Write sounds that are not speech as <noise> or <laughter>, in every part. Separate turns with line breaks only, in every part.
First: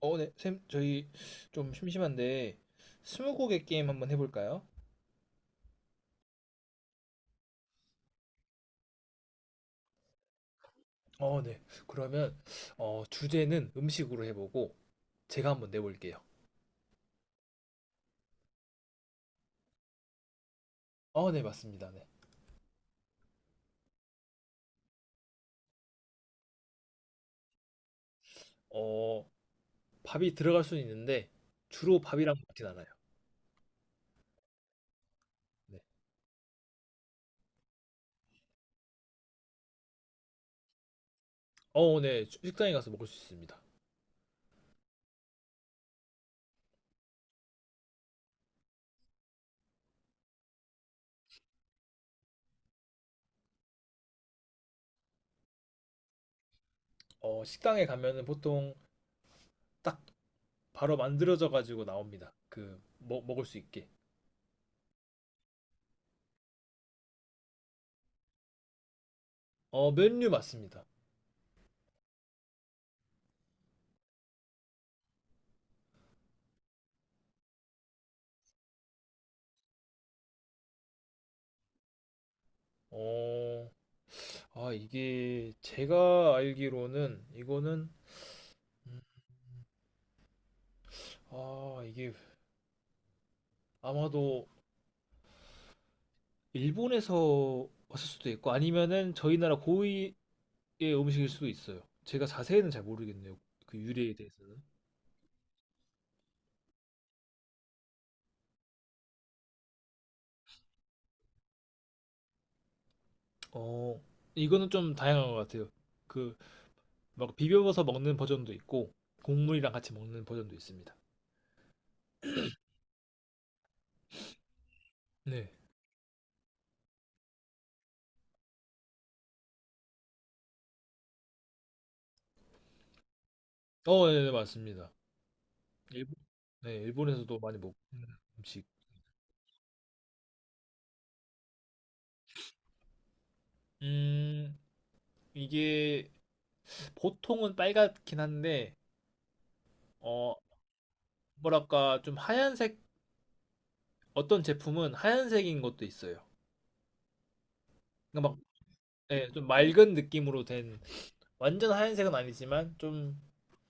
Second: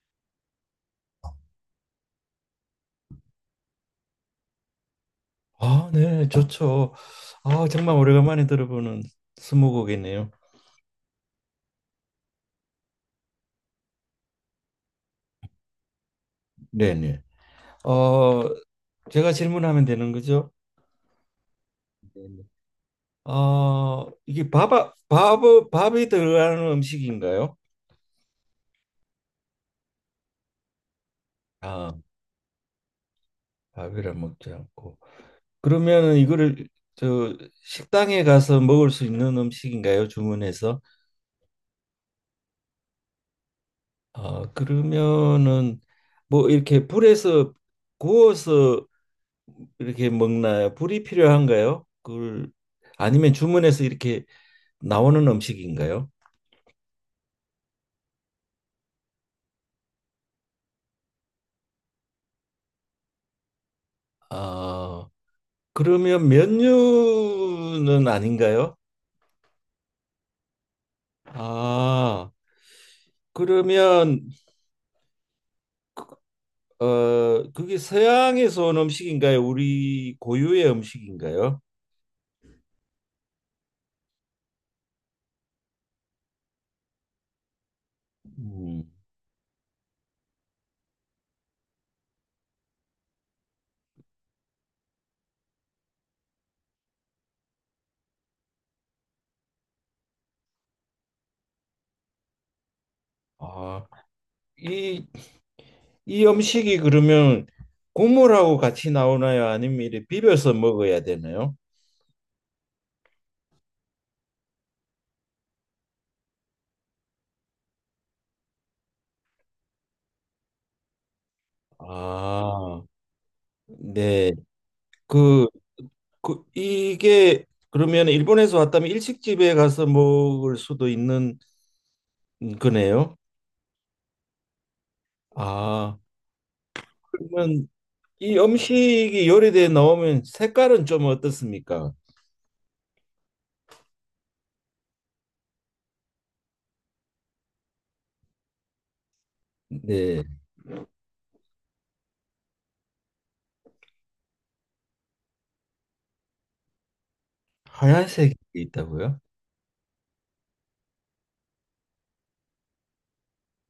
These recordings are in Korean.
네, 쌤, 저희 좀 심심한데 스무고개 게임 한번 해볼까요?
아, 네, 좋죠. 아, 정말 오래간만에 들어보는 스무고개네요.
네. 그러면 주제는 음식으로 해보고 제가 한번 내볼게요.
네네. 어, 제가 질문하면 되는 거죠?
네, 맞습니다. 네.
네네. 이게 밥, 밥이 들어가는 음식인가요?
어, 밥이 들어갈 수는 있는데
아,
주로 밥이랑 먹진 않아요.
밥이라 먹지 않고. 그러
네.
면 이거를 저 식당에 가서 먹을 수 있는 음식인가요? 주문해서.
네. 식당에 가서 먹을 수 있습니다.
아, 그러면은 뭐 이렇게 불에서 구워서 이렇게 먹나요? 불이 필요한가요? 그걸 아니면 주문해서 이렇게 나오는 음식인가요?
식당에 가면은 보통 딱 바로 만들어져 가지고 나옵니다. 그 먹을 수 있게.
아, 그러면 면류는 아닌가요?
메뉴 맞습니다.
아, 그러면 그- 그게 서양에서 온 음식인가요? 우리 고유의 음식인가요?
어, 이게 제가 알기로는 이거는
음.
음, 이게 아마도 일본에서 왔을 수도 있고 아니면은 저희 나라 고유의 음식일 수도 있어요. 제가 자세히는 잘 모르겠네요. 그
아,
유래에 대해서는.
이, 이 음식이 그러면 국물하고 같이 나오나요? 아니면 이렇게 비벼서 먹어야 되나요?
어, 이거는 좀 다양한 것 같아요. 그 막 비벼서 먹는 버전도 있고 국물이랑 같이 먹는 버전도 있습니다.
아, 네. 그
네.
이게 그러면 일본에서 왔다면 일식집에 가서 먹을 수도 있는 거네요.
네, 네, 맞습니다.
아,
일본, 네, 일본에서도 많이
그러면
먹는
이
음식.
음식이 요리돼 나오면 색깔은 좀 어떻습니까?
음, 이게 보통은 빨갛긴 한데
네,
어, 뭐랄까 좀 하얀색 어떤 제품은 하얀색인 것도 있어요. 그러니까
하얀색이
막,
있다고요?
예, 좀 맑은 느낌으로 된 완전 하얀색은 아니지만 좀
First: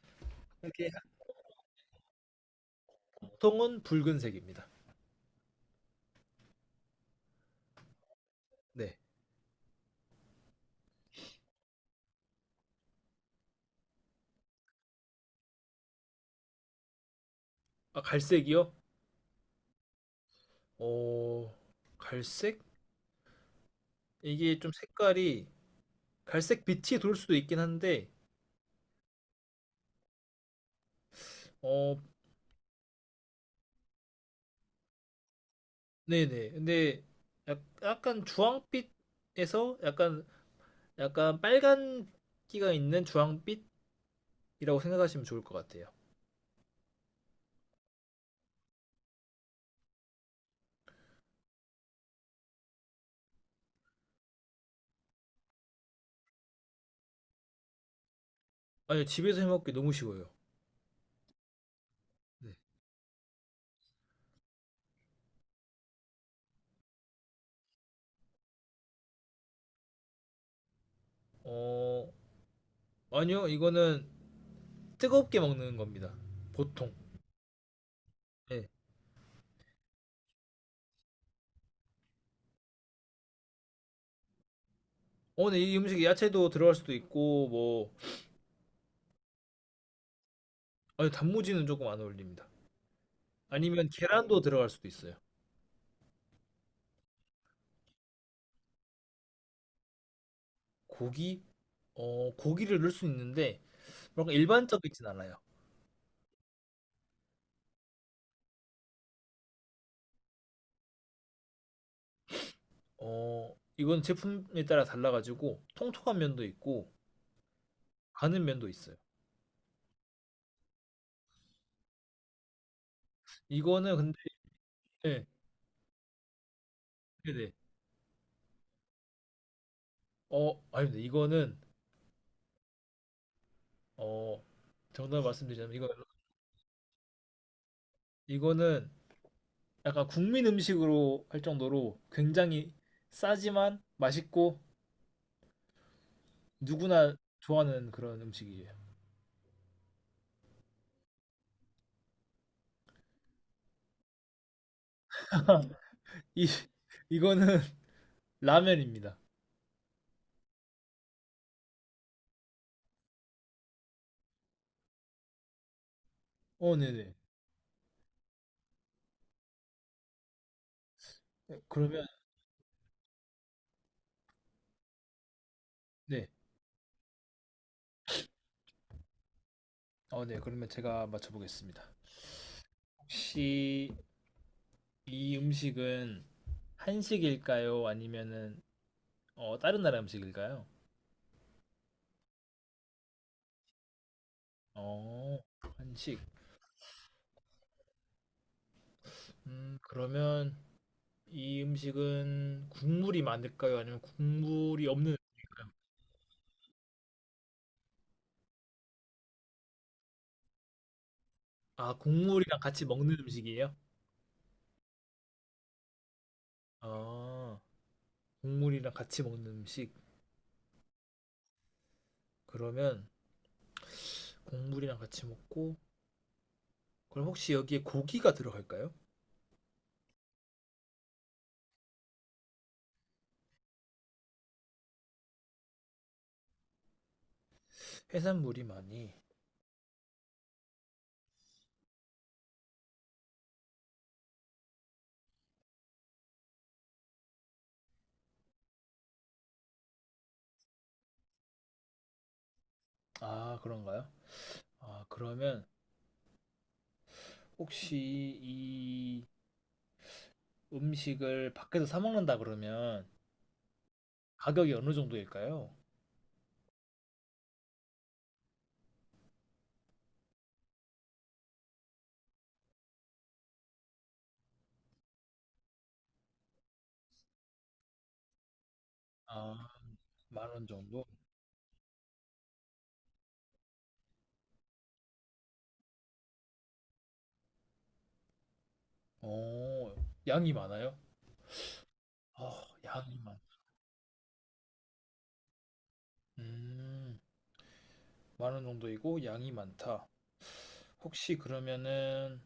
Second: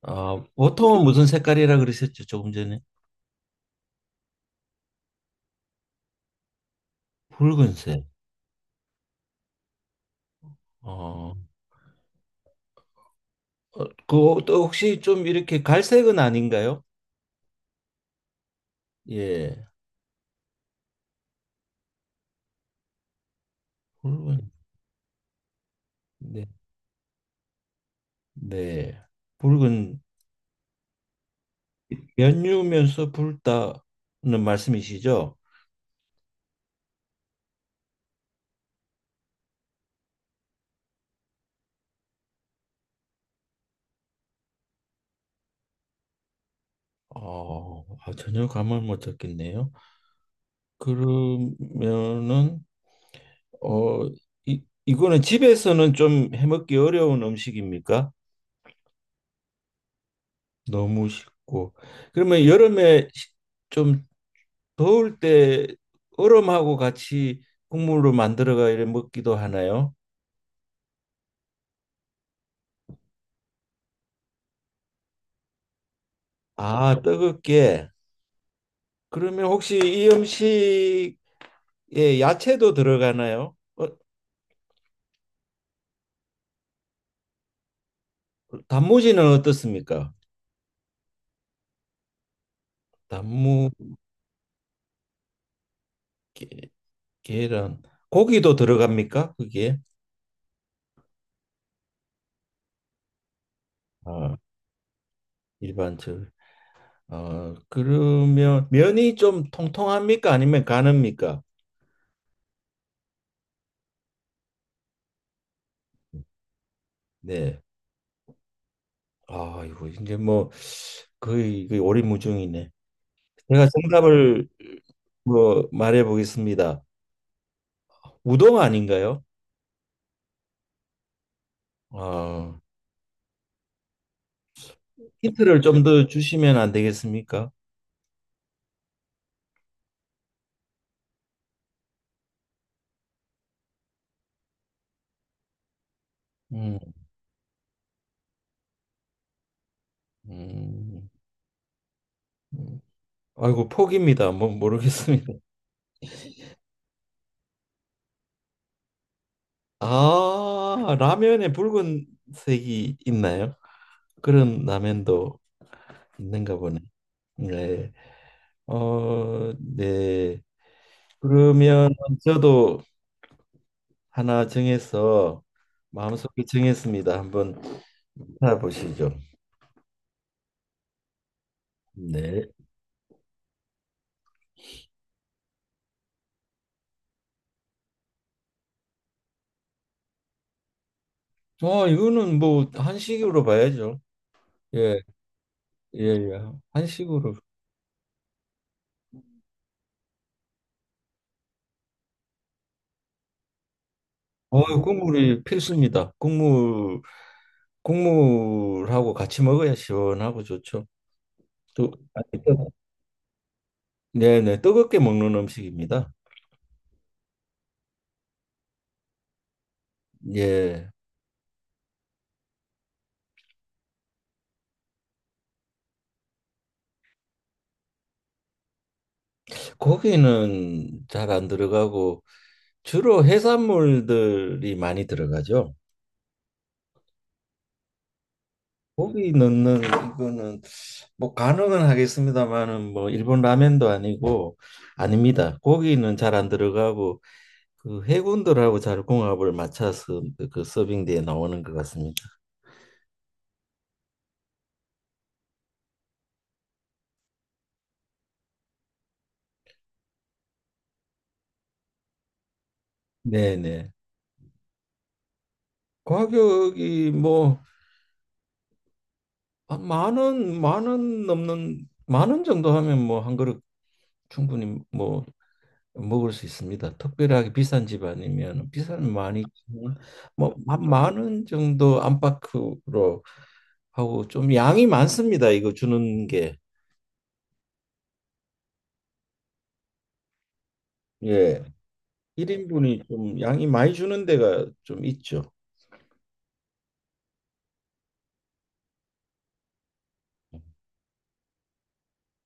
아,
이렇게
보통은 무슨 색깔이라 그러셨죠? 조금 전에.
보통은 붉은색입니다.
붉은색.
네.
어, 어, 또 혹시 좀 이렇게 갈색은 아닌가요?
아, 갈색이요?
예,
어, 갈색?
붉은.
이게 좀 색깔이
네,
갈색 빛이 돌 수도 있긴 한데,
네, 붉은
어,
면유면서 붉다는 말씀이시죠?
네네. 근데 약간 주황빛에서 약간 빨간기가 있는 주황빛이라고 생각하시면 좋을 것 같아요.
아, 전혀 감을 못 잡겠네요. 그러면은 어, 이거는 집에서는 좀 해먹기 어려운 음식입니까?
아니, 집에서 해먹기 너무 쉬워요.
너무 쉽고. 그러면
네.
여름에 좀 더울 때 얼음하고 같이 국물로 만들어가 이래 먹기도 하나요?
어, 아니요, 이거는 뜨겁게 먹는 겁니다. 보통.
아, 뜨겁게.
예.
그러면 혹시 이 음식에 야채도 들어가나요?
근데 이 음식에 야채도 들어갈 수도 있고, 뭐,
단무지는 어떻습니까?
아니, 단무지는 조금 안 어울립니다.
나무.
아니면 계란도 들어갈 수도 있어요.
게, 계란. 고기도 들어갑니까? 그게.
고기? 고기를 넣을 수 있는데, 뭔가
아,
일반적이진 않아요.
일반적으로. 아, 그러면 면이 좀 통통합니까? 아니면 가늡니까?
이건 제품에 따라 달라가지고, 통통한 면도 있고,
네.
가는 면도 있어요.
아, 이거 이제 뭐 거의 오리무중이네. 제가
이거는 근데,
정답을
예,
뭐 말해 보겠습니다.
네네.
우동 아닌가요?
아닙니다. 이거는,
아,
어, 정답
힌트를
말씀드리자면,
좀 더 주시면 안 되겠습니까?
이거는 약간 국민 음식으로 할 정도로 굉장히 싸지만 맛있고
음,
누구나 좋아하는 그런 음식이에요.
음, 음. 아이고 포기입니다. 뭐 모르겠습니다.
<laughs> 이 이거는 <laughs> 라면입니다.
아, 라면에 붉은색이 있나요? 그런 라면도 있는가 보네.
네네.
네. 네. 그러면
그러면
저도 하나 정해서
네.
마음속에 정했습니다. 한번 알아보시죠.
네. 그러면 제가 맞춰보겠습니다.
네.
혹시 이 음식은 한식일까요? 아니면은 다른 나라 음식일까요?
이거는 뭐 한식으로 봐야죠. 예,
어, 한식.
예. 한식으로.
그러면 이 음식은 국물이 많을까요? 아니면 국물이 없는
국물이
음식일까요?
필수입니다. 국물, 국물하고 같이 먹어야 시원하고 좋죠. 또
아,
아니,
국물이랑
또.
같이 먹는 음식이에요?
네네, 뜨겁게 먹는 음식입니다.
아, 국물이랑 같이 먹는 음식.
예,
그러면 국물이랑 같이 먹고, 그럼 혹시 여기에 고기가 들어갈까요?
고기는 잘 안 들어가고 주로 해산물들이 많이 들어가죠.
해산물이 많이.
고기 넣는 이거는 뭐 가능은 하겠습니다만은 뭐 일본 라면도 아니고 아닙니다. 고기는 잘 안 들어가고 그 해군들하고 잘 궁합을 맞춰서 서빙대에 나오는 것 같습니다.
아, 그런가요? 아, 그러면 혹시 이 음식을 밖에서 사 먹는다 그러면
네네.
가격이 어느 정도일까요?
가격이 뭐 만 원, 만원 넘는 만원 정도 하면 뭐 한 그릇 충분히 뭐 먹을 수 있습니다. 특별하게 비싼 집 아니면 비싸면 많이
아,
뭐
만
지
원
만뭐
정도?
원 정도 안팎으로 하고 좀 양이 많습니다. 이거 주는 게.
어, 양이 많아요?
예.
어,
1인분이
양이 많.
좀 양이 많이 주는 데가 좀 있죠.
음, 10,000원 정도이고 양이 많다. 혹시 그러면은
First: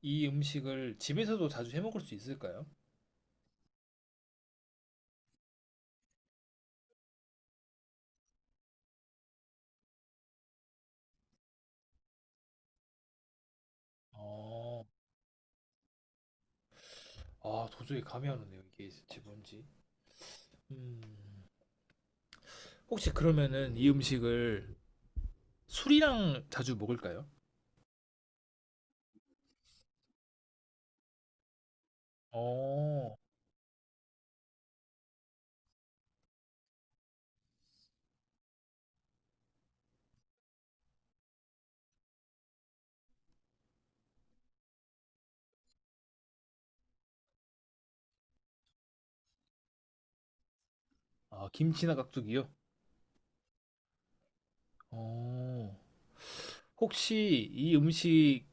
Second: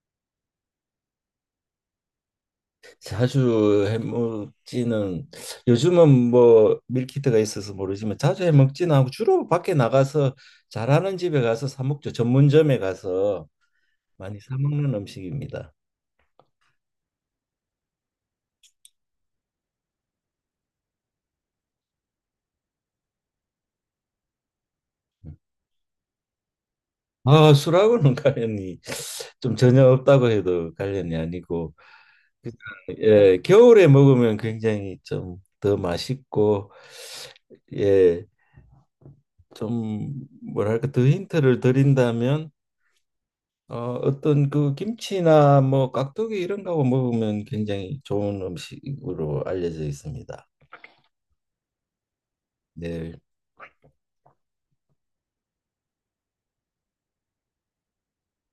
이 음식을 집에서도 자주 해 먹을 수 있을까요?
자주 해먹지는 요즘은 뭐 밀키트가 있어서 모르지만 자주 해먹지는 않고 주로 밖에 나가서 잘하는 집에 가서 사 먹죠. 전문점에 가서 많이 사
어,
먹는 음식입니다.
아, 도저히 감이 안 오네요. 이게 진짜 뭔지. 음. 혹시 그러면은 이 음식을 술이랑 자주 먹을까요?
아, 술하고는 <laughs> 관련이 좀 전혀 없다고 해도 관련이 아니고 그냥,
어,
예, 겨울에 먹으면 굉장히 좀 더 맛있고. 예, 좀 뭐랄까 더 힌트를 드린다면 어, 어떤 그 김치나 뭐 깍두기 이런 거하고 먹으면 굉장히 좋은 음식으로 알려져 있습니다.
김치나 깍두기요?
네,
어, 혹시 이 음식에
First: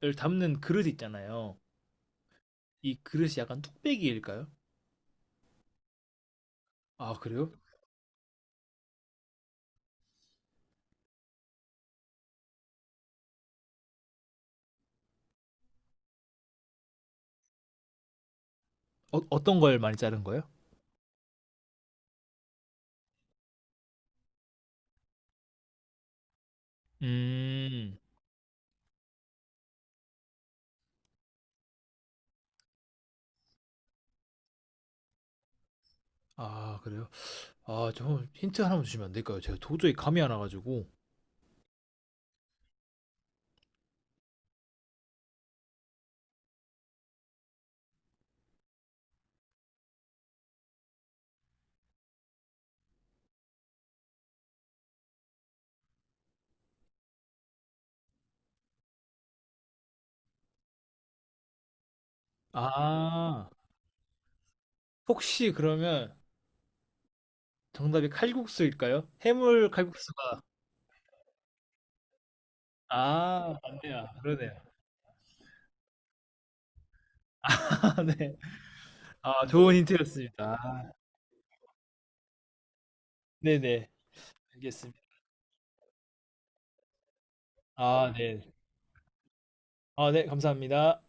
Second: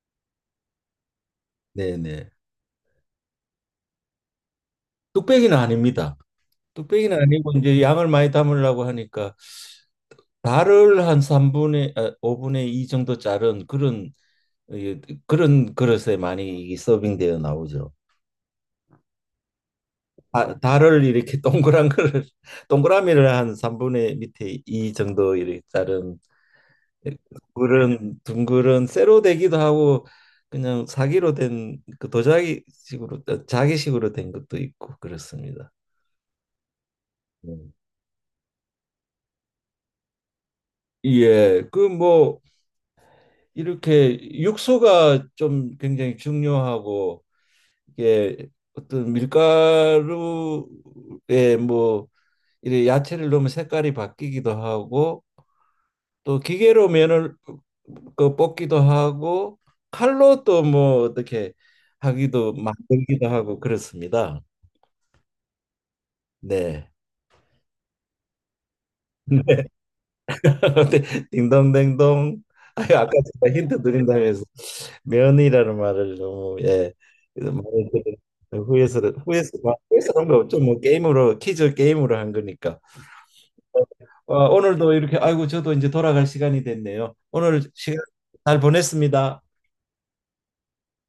를 담는 그릇 있잖아요.
네.
이 그릇이 약간 뚝배기일까요?
뚝배기는 아닙니다.
아,
뚝배기는 아니고
그래요?
이제 양을 많이 담으려고 하니까 달을 한 3분의 아, 5분의 2 정도 자른 그런. 예, 그런 그릇에 많이 서빙되어 나오죠.
어떤 걸 많이 자른 거예요?
아, 달을 이렇게 동그란 그릇 <laughs> 동그라미를 한 3분의 밑에 2 정도 이렇게 자른
음,
그런 둥그런 쇠로 되기도 하고 그냥 사기로 된 그 도자기식으로 자기식으로 된 것도 있고 그렇습니다.
그래요?
음.
아, 저 힌트 하나만 주시면 안 될까요? 제가 도저히 감이 안 와가지고.
예, 그 뭐 이렇게 육수가 좀 굉장히 중요하고 이게 어떤 밀가루에 뭐 이래 야채를 넣으면 색깔이 바뀌기도 하고 또 기계로 면을 그 뽑기도 하고 칼로 또 뭐 어떻게 하기도 만들기도
아,
하고 그렇습니다.
혹시 그러면
네.
정답이 칼국수일까요?
<laughs> 네.
해물 칼국수가
<laughs> 딩동댕동. 아, 아까 제가
아,
힌트
맞네요.
드린다면서
그러네요.
면이라는 말을 너무 예
<laughs> 아,
말을
네.
후에서
아,
후에서
좋은
후에서 그런 거
힌트였습니다.
없죠. 뭐
아,
게임으로 퀴즈 게임으로 한 거니까.
네네.
어, 오늘도
알겠습니다.
이렇게 아이고 저도 이제 돌아갈 시간이 됐네요. 오늘 시간
아, 네.
잘 보냈습니다.
아, 네. 감사합니다.